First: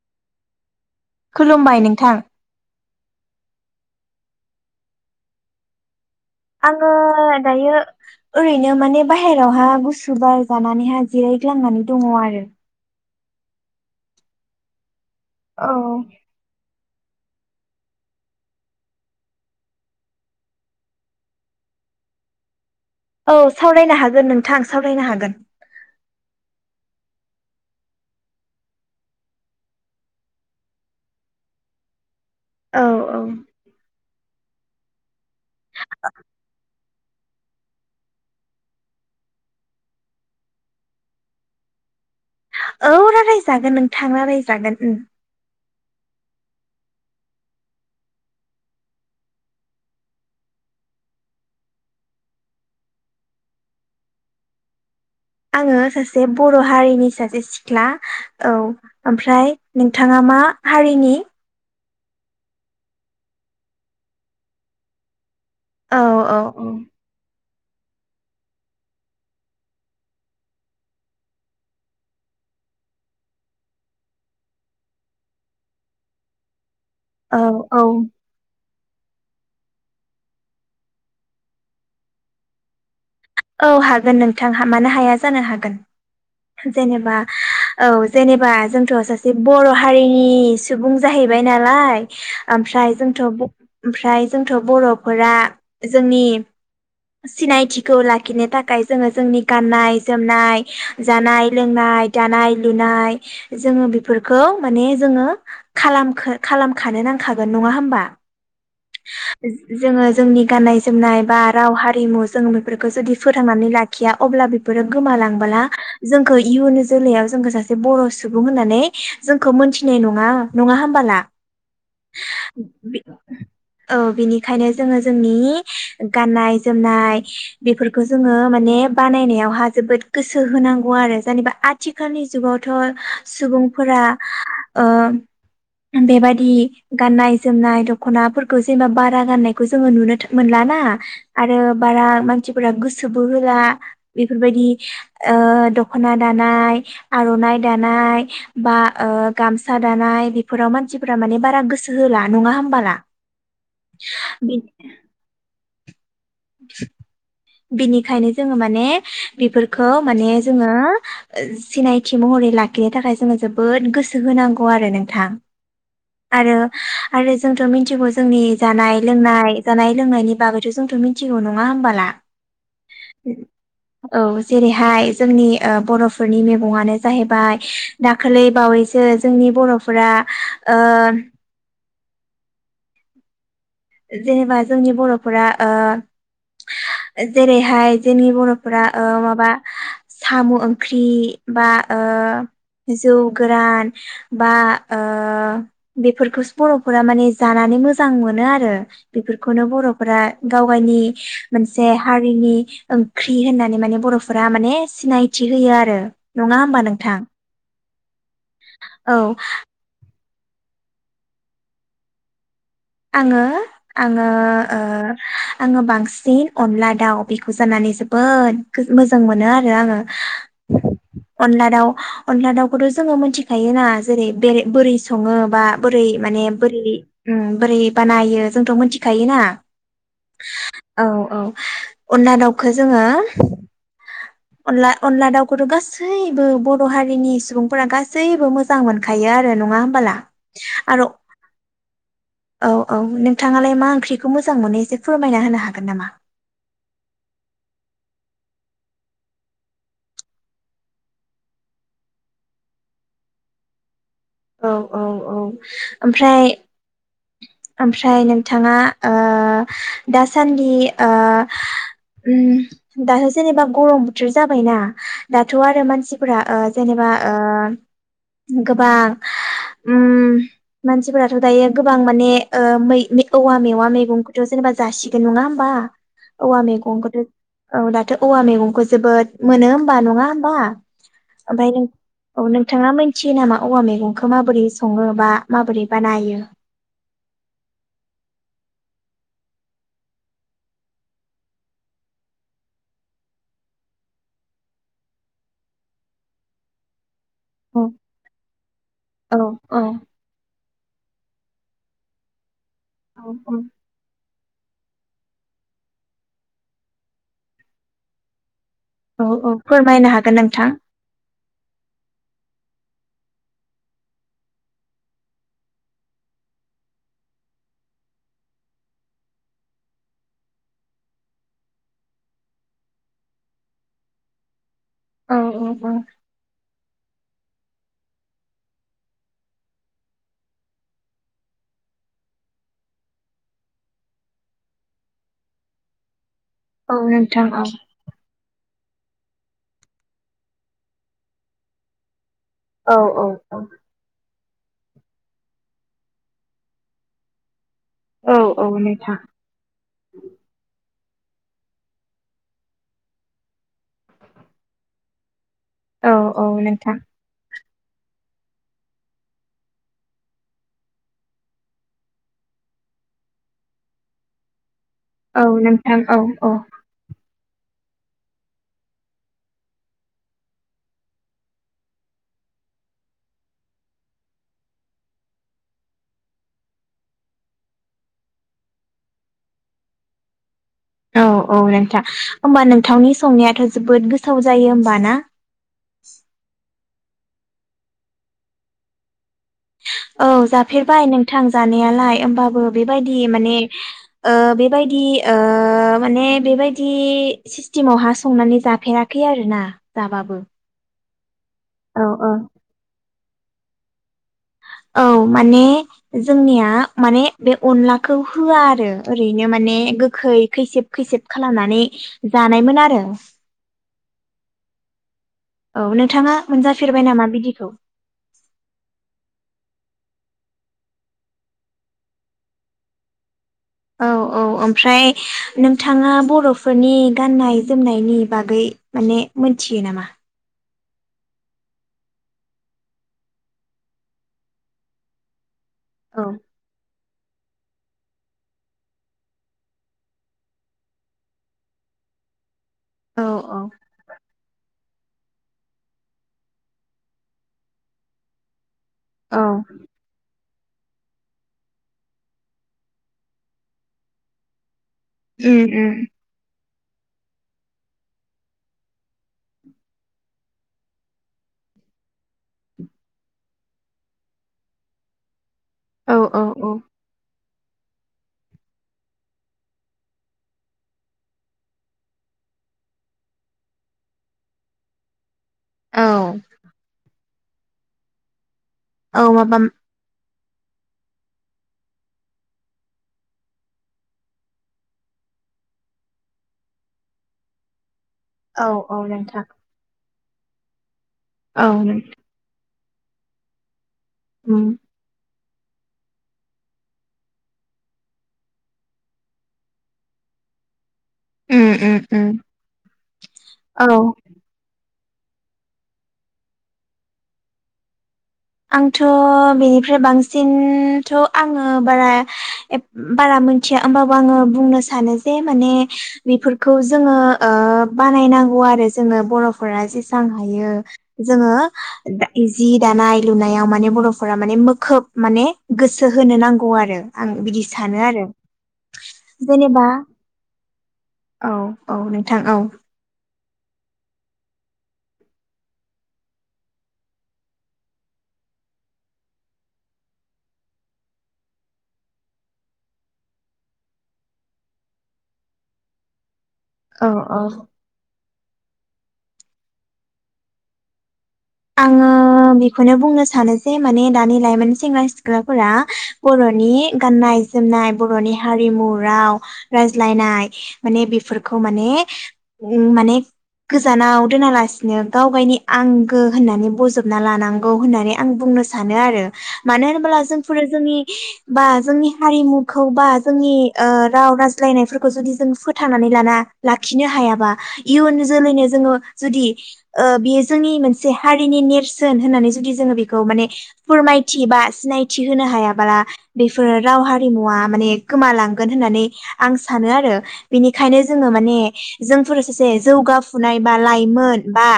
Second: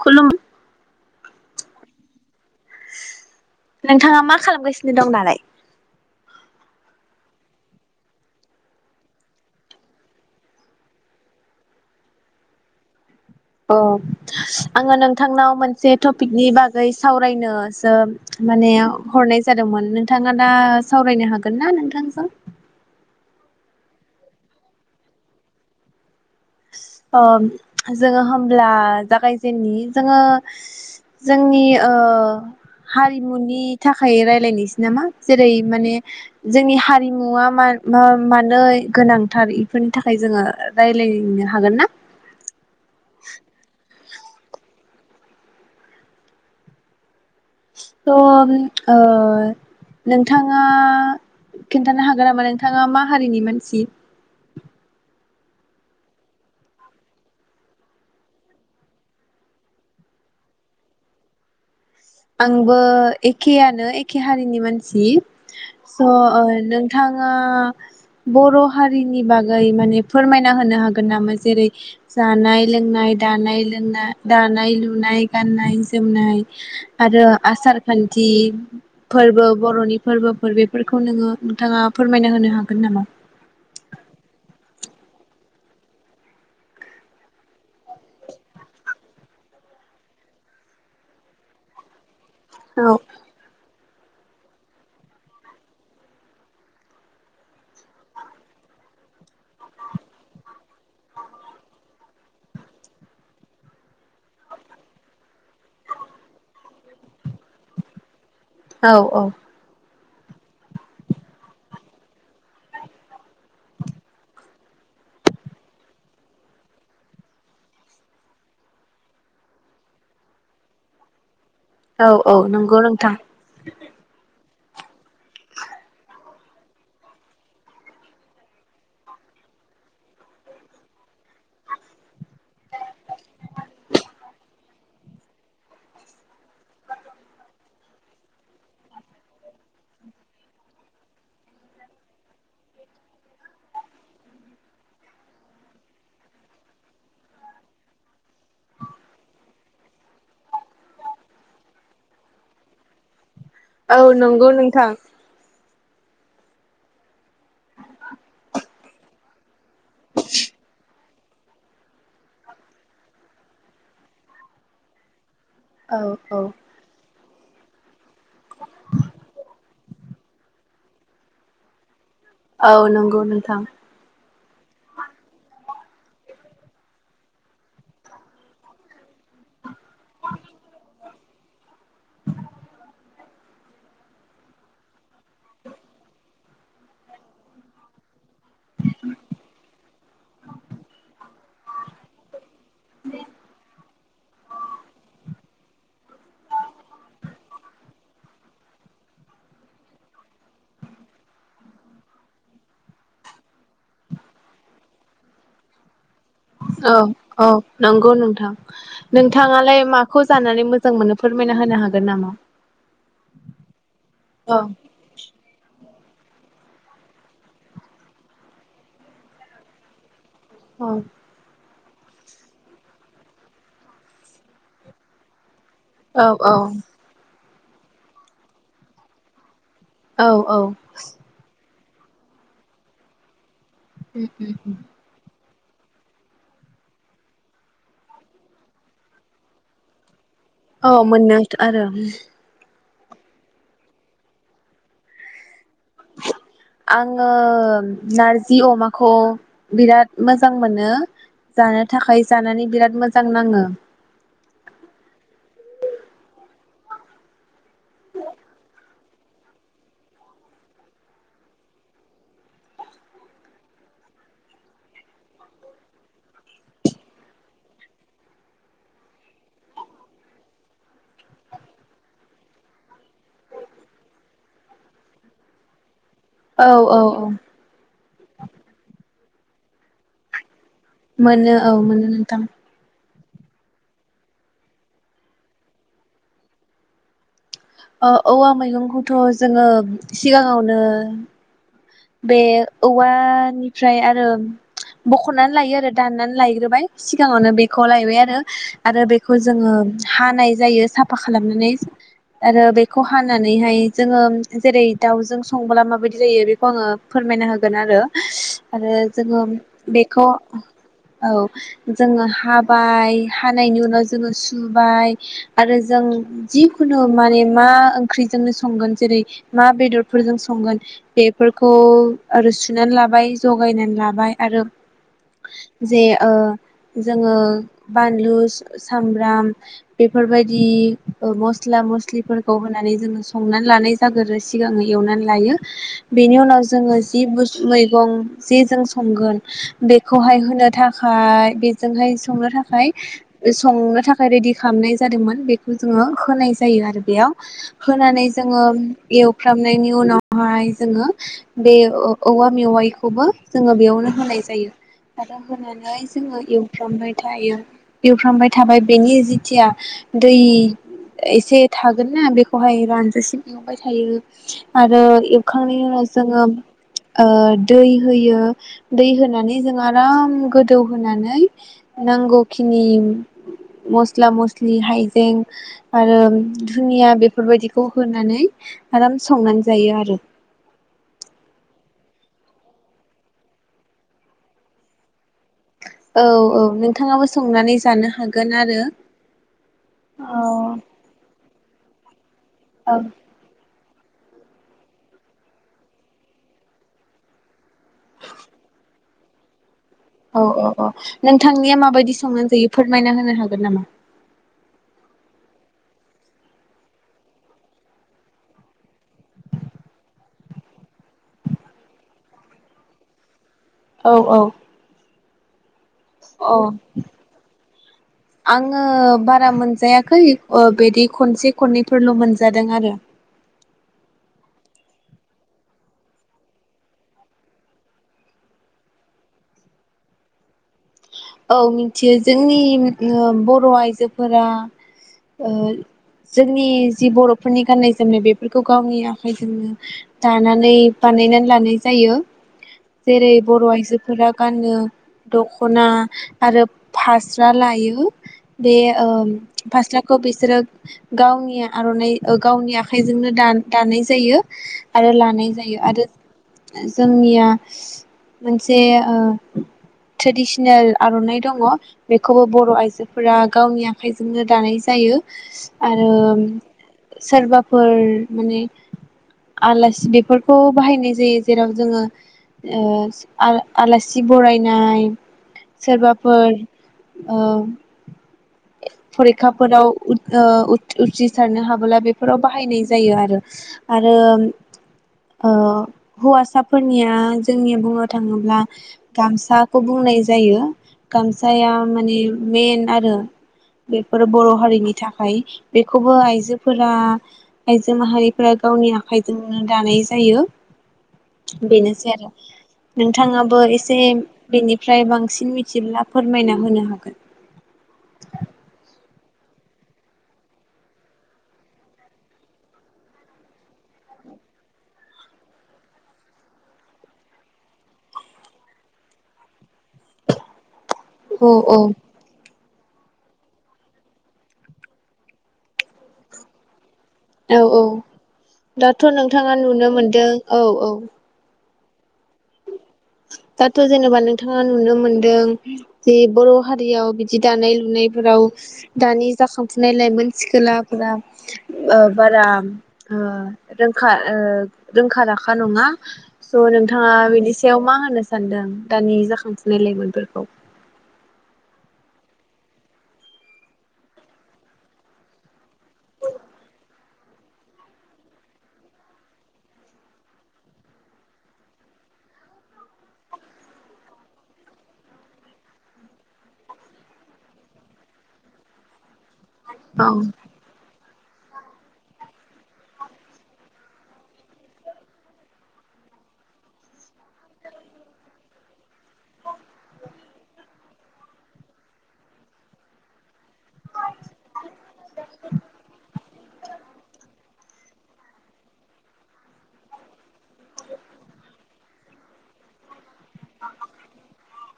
खुलुम खुलुमबाय नोंथां । नोंथाङा मा खालामगासिनो दं दालाय? आङो दायो ओरैनो माने बाहेरावहा गुसु बार जानानैहाय जिरायग्लांनानै दङ आरो। अ आङो नों थांनाव औ मोनसे टपिकनि बाग गै सावरायनोसो माने हरनाय जादोंमोन नोंथाङा दा सावरायनो हागोन ना नोंथांजों? औ सावरायनो हागोन नोंथां सावरायनो हागोन। ओ जोङो होमब्ला जागायजेननि जोङो जोंनि ओ औ औ हारिमुनि थाखाय रायलायनो। जि नेमा जेरै माने जोंनि हारि नङा मा मा माने गोनांथार इफोरनि थाखाय जोङो रायलायनो हागोन ना। थांला बायजागोन उम। थ'ओ नोंथाङा खिन्थानो हागोन नामा नोंथाङा मा हारिनि मानसि आङो सासे बर' हारिनि सासे सिख्ला औ ओमफ्राय नोंथाङा मा हारिनि आंबो एखेयानो एखे हारिनि मानसि स' औ ओ औ नोंथाङा बर' हारिनि बागै माने फोरमायना होनो हागोन नामा जेरै जानाय लोंनाय दानाय लुना दानाय लुनाय गाननाय जोमनाय। आरो औ आसार औ खान्थि फोरबो बर'नि फोरबोफोर बेफोरखौ नोङो नोंथाङा फोरमायना होनो हागोन नामा? औ हागोन नोंथां मानो हाया जानो हागोन जेनेबा औ जेनेबा जोंथ' सासे बर' हारिनि सुबुं जाहैबाय नालाय। औ ओमफ्राय जोंथ' ब ओमफ्राय जोंथ' बर'फोरा जोंनि सिनायथिखौ लाखिनो थाखाय जोङो जोंनि गाननाय जोमनाय जानाय लोंनाय दानाय लुनाय जोङो बेफोरखौ माने जोङो खालाम खालामखानो नांखागोन नङा होमबा। औ औ जोङो जोंनि गाननाय जोमनाय बा राव हारिमु जों बेफोरखौ जुदि फोथांनानै लाखिया अब्ला बेफोरो गोमालांबोला जोंखौ इयुन जोलैायाव जोंखौ सासे बर' सुबुं होननानै जोंखौ मोनथिनाय नङा नङा होमबोला। औ औ नंगौ नोंथां। औ बिनि बेखायनो जोङो जोंनि गाननाय जोमनाय बेफोरखौ जोङो माने बानायनायावहा जोबोद गोसो होनांगौ आरो जेनेबा आथिखालनि जुगावथ सुबुंफोरा ओ बेबाददि गाननाय जोमनाय दख दखनाफोरखौ जेनेबा बारा गाननायखौ जोङो नुनो मोनलााना आरो बारा मानसिफोरा गोसोबो होला बेफोरबायदि दख'ना दानाय आर'नाइ दानाय बा गामसा दानाय बेफोराव मानसिफोरा माने बारा गोसो होला नङा होमबाला। औ नंगौ नोंथां। बिनिखायनो जोङो माने बेफोर खौ माने जोङो सिनायथि महरै लाखिनो थाखाय जोङो जोबोद गोसो होनांगौ आरो नोंथां। औ औ आरो आरो जोंथ' मिनथिग जोंनि जानाय लोंनाय जानाय लोंनायनि दाबोथ जोंथ मिन मिथिगौ नङा होनोमबोला औ नंगौ नोंथां जेरैहाय जोंनि ओ बर'फोरनि मैगङानो जाहैबाय दाखोलै बावैसो जोंनि बर'फोरा ओ [inaudible] जेनेबा जोंनि बर' फोरा ओ जेरैहाय जोंनि बर'फोरा ओ माबा साम' ओंख्रि बा ओ जौ गोरान बा ओ बेफोरखौसो बर'फोरा माने जानानै मोजां मोनोआरो बेफोरखौनो बर'फोरा गाव गावनि मोनसे हारिनि ओंख्रि होननानै माने बर'फोरा माने सिनायथि होयो आरो नङा होमबा औ नोंथां औ नंगौ नोंथ औ नोंथाङालाय मा खौ जानानै मोजां मोनो फोरमायना होनो हागोन नामा? आङो आङो औ ओ आङो बांसि सिन अनला दाउ बेखौ जानानै जोबोद गो-मोजां मोनो आरो आङो औ अनला दाव अनला दाउखौथ' जोङो मिथिखायो ना जेरै बेरे-बोरै सङो बा बोरै औ माने बोरै औ उम बोरै बानायो जोंथ' मिथिखायोना औ औ अनला दाउखो जोङो उम उम उम बिखौथ' गासैबो बद हारिनि सुबुंफोरा गासैबो मोजां मोनखायो आरो नङा होमबोला? औ आरो मोननायथ' आरो औ औ नोंथाङालाय मा ओंख्रिखौ मोजां मोनो एसे फोरमायना होनो हा आङो नार जि अमाखौ बिराद मोजां मोनो जानो थाखाय जानानै बिराद मोजां नाङो । औ औ औ ओमफ्राय ओमफ्राय नोंथाङा ओ दासान्दि ओ ओम दाथ' जेनेबा गरम बोथोर जाबायना दाथ' आरो मानसिफोरा ओ जेनेबा ओ गोबां ओम मानसिफोराथ' दायो गोबां माने ओ मै-मै औवा मेवा मैगंखौथ' जेनेबा जासिगोन नङा होमबा? औवा औ औ मेगंखौथ' औ दाथ' औवा मैगंखो जोबोद मोनो होमबा नङा होमबा? मोनो औ मोनो नोंथां । थियो नामा औवा मैगंखौ माबोरै सङो बा माबोरै बानायो? ओ-औवा मैगंखौथ' जोङो सिगाङावनो बे औवा निफ्राय आरो बख'नानै लायो आरो दाननानै लायग्रोबाय सि गाङावनो बेखौ औ लायबाय आरो आरो बेखौ औ जोङो औ हानाय जायो सा फा खालामनानै आरो बे खौ औ हानानैहाय जोङो जेरै दाउजों संब्ला माबायदि जायो बे खौ आङो फोरमायना होगोन आरो आरो औ जोङो औ फोरमायनो बेखौ हागोन नोंथां औ जोङो हा बाय हानायनि उनाव जोङो सुबाय आरो जों जिखुनु माने मा ओंख्रिजोंनो संगोन जेरै मा बेदरफोरजों संगोन बे फोरखौ आरो सुनानै लाबाय जगायनानै लाबाय आरो औ औ जे ओ जोङो बानलु सामब्राम बेफोरबायदि ओ मस्ला मस्लिफोरखौ होनानै जोङो संनानै लानाय जाग्रोयि सिगाङो एवनानै लायो । बेनि उनाव जोङो औ जि नोंथां औ [unintelligible] मैगं जिजों संगोन बेखौहाय होनो थाखाय बेजोंहाय संनो थाखाय औ औ औ संनो थाखाय रेडि खालामनाय जादोंमोन बेखौ जोङो होनाय जायो आरो बेयाव होनानै औ जोङो औ नोंथां एवफ्रामनायनि उनावहाय जोङो बे ओ-औवा मेवाइखौबो जोङो बेयावनो होनाय जायो । आरो होनानै औ जोङो औ नोंथां एवफ्रामबाय थायो । एवफ्रामबाय थाबाय बेनि जिथिया दै एसे थागोनना बेखौहाय रानजासिम एवबाय थायो आरो औ खांनायनि नोंथां औ उनाव औ जोङो ओ दै होयो दै होनानै जों आराम गोदौ होनानै नांगौखिनि मस्ला मस्लि हाइजें आरो धुनिया बेफोरबायदिखौ होनानै आराम संनानै जायो आरो । औ औ नोंथां। होमबा नोंथांनि संनायाथ' जोबोद गोथाव जायो होमबा ना? औ औ नों नोंथाङाबो संनानै जानो हागोन आरो। औ जाफेरबाय नोंथां। जानायालाय ओमबा- बो बेबायदि माने ओ बेबायदि ओ माने बेबायदि सिस्टेमाव हा संनानै जाफेरा खै आरो ना। औ औ औ। नोंथांनिया औ माबायदि औ संनानै जायो फोरमायना होनो हागोन नामा? औ माने जोंनिया माने बे अनलाखौ होआ आरो ओरैनो माने गोखै खैसेब खैसेब खालामनानै जानायमोन आरो। औ औ औ नोंथाङा अ मोनजाफेरबाय नामा बिदिखौ आङो बारा मोनजायाखै। खै ओ बिदि खनसे खननैफोरल मोनजादों आरो। औ औ ओमफ्राय नोंथाङा बर'फोरनि गाननाय जोमनायनि बागै माने मोनथियो नामा? औ मिथियो जोंनि बर'आइजोफोरा ओ औ जोंनि जि बर'फोरनि गाननाय जोमनाय बेफोरखौ गावनि आखाइजोंनो दानानै बानायनानै लानाय जायो। औ जेरै बर' आइजोफोरा गाननो दखना आरो फास्रा लायो। बे ओ औ फास्लाखौ बेसोरो गावनि आर'नाइ ओ गावनि आखाइजोंनो दा-दानाय जायो। आरो लानाय उम जायो उम आरो। जोंनिया मोनसे ओ ट्रेडिसनेल आर'नाइ दङ बेखौबो बर' आइजोफोरा गावनि आखाइजोंनो दानाय जायो। आरो औ औ औ सोरबा फोर माने आलासि बेफोरखौ बाहायनाय जायो जेराव जोङो ओ आल-आलासि बरायनाय। औ सोरबाफोर ओ औ माबा फरिखाफोराव उथ ओ उथ-उथ्रिसारनो हाबोला बेफोराव बाहायनाय जायो आरो आरो ओ हौवासाफोरनिया जोंनि बुङो। थाङोब्ला औ औ नोंथां गामसाखौ बुंनाय जायो। औ गामसाया नों माने मेन आरो बेफोर बर' उम हारिनि थाखाय बेखौबो आइजोफोरा आइजो माहारिफोरा गावनि आखाइजोंनो दानाय जायो। उम उम बेनोसै उम आरो नोंथाङाबो एसे औ बेनि फ्राय बांसिन मिथिब्ला फोरमायना होनो हागोन। आंथ' बेनिफ्राय बांसिनथ' आङो बारा एफ बारा मोनथिया होमबाबो आङो बुंनो सानो जे माने बेफोरखौ जोङो ओ बानायनांगौ आरो जोङो बर' फोरा जेसेबां हायो औ औ जोङो जि दानाय लुनायाव माने बर'फोरा माने मोखोब माने गोसो होनो नांगौ आरो। आं औ बिदि औ सानो आरो दाथ' नोंथाङा जेनेबा नुनो मोनदों औ औ। औ औ नोंथां औ। दाथ' जेनेबा नोंथाङा नुनो मोनदों जे बर' हारियाव बिदि दानाय लुनायफोराव दानि जाखांफुनाय लाइमोन सिखोलाफोरा ओ बारा ओ रोंखा ओ रोंखा राखा नङा। स' नोंथाङा औ औ बेनिसा मा होनो सानदों दानि जाखांफुनाय लाेमोनफोरखौ? आङो बेखौनो बुंनो सानो जे माने दानि लाइमोन सेंग्रा सिख्लाफोरा बर'नि गाननाय जोमनाय बर'नि हारिमु राव रायज्लायनाय माने बेफोरखौ माने माने गोजानाव दोनालासिनो गावगायनि आं गो होननानै बजबना लानांगौ होननानै आं बुंनो सानो आरो। मानो औ होनोब्ला जोंफोरो जोंनि बा जोंनि हारिमुखौ बा जोंनि ओ राव रायज्लायनायफोरखौ जुदि जों फोथांनानै लाना लाखिनो हायाबा इयुन जोलैनो जोङो जुदि ओ बेयो जोंनि मोनसे से हारिनि नेरसोन होननानै जुदि जोङो बेखौ माने फोरमायथि बा सिनायथि होनो हायाबाला बेफोरो राव हारिमुवा माने गोमालांगोन होननानै आं सानो आरो बेनिखायनो जोङो माने जोंफोर सासे जौगाफुनाय बा लाइमोन बा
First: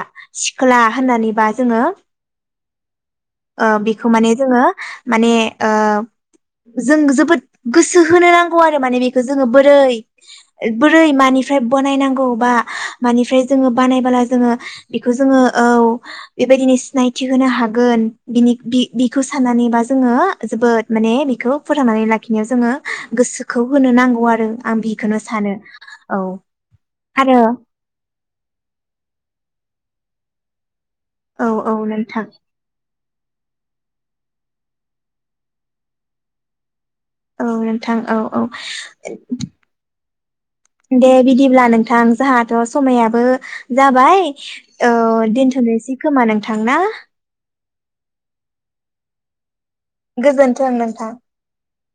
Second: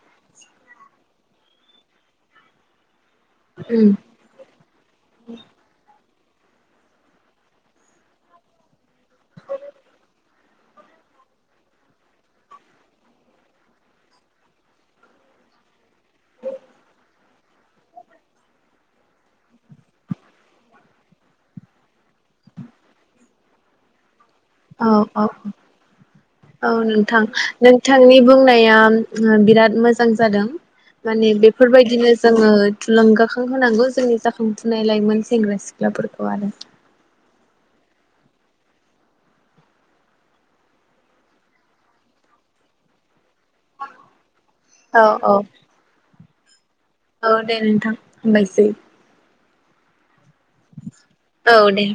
सिख्ला फाननानैबा जोङो ओ उम बेखौ माने जोङो माने ओ जों जोबोद गोसो होनो नांगौ आरो माने बेखौ जोङो बोरै बोरै मानिफ्राय बनायनांगौ बा मानिफ्राय जोङो बानायबोला जोङो बेखौ जोङो औ बेबायदिनो सिनायथि होनो हागोन बिनि बि बिखौ साननानैबा जोङो जोबोद माने बिखौ फोथांनानै लाखिनायाव जोङो गोसोखौ होनो नांगौ आरो। आं अ बिखौनो अ सानो औ नोंथां आरो नोंथांनि बुंनाया बिराद मोजां जादों। माने औ औ बेफोरबायदिनो नोंथां जोङो थुलुंगा खांहोनांगौ जोंनि जाखांफुनाय लाइमोन सेंग्रा सिख्लाफोरखौ आरो। औ नोंथां औ औ दे बिदिब्ला नोंथां जोंहाथ' समायाबो जाबाय औ दोनथ'नोसै खोमा नों थां ना? औ दे नोंथां हामबायसै। गोजोन्थों नोंथां। औ दे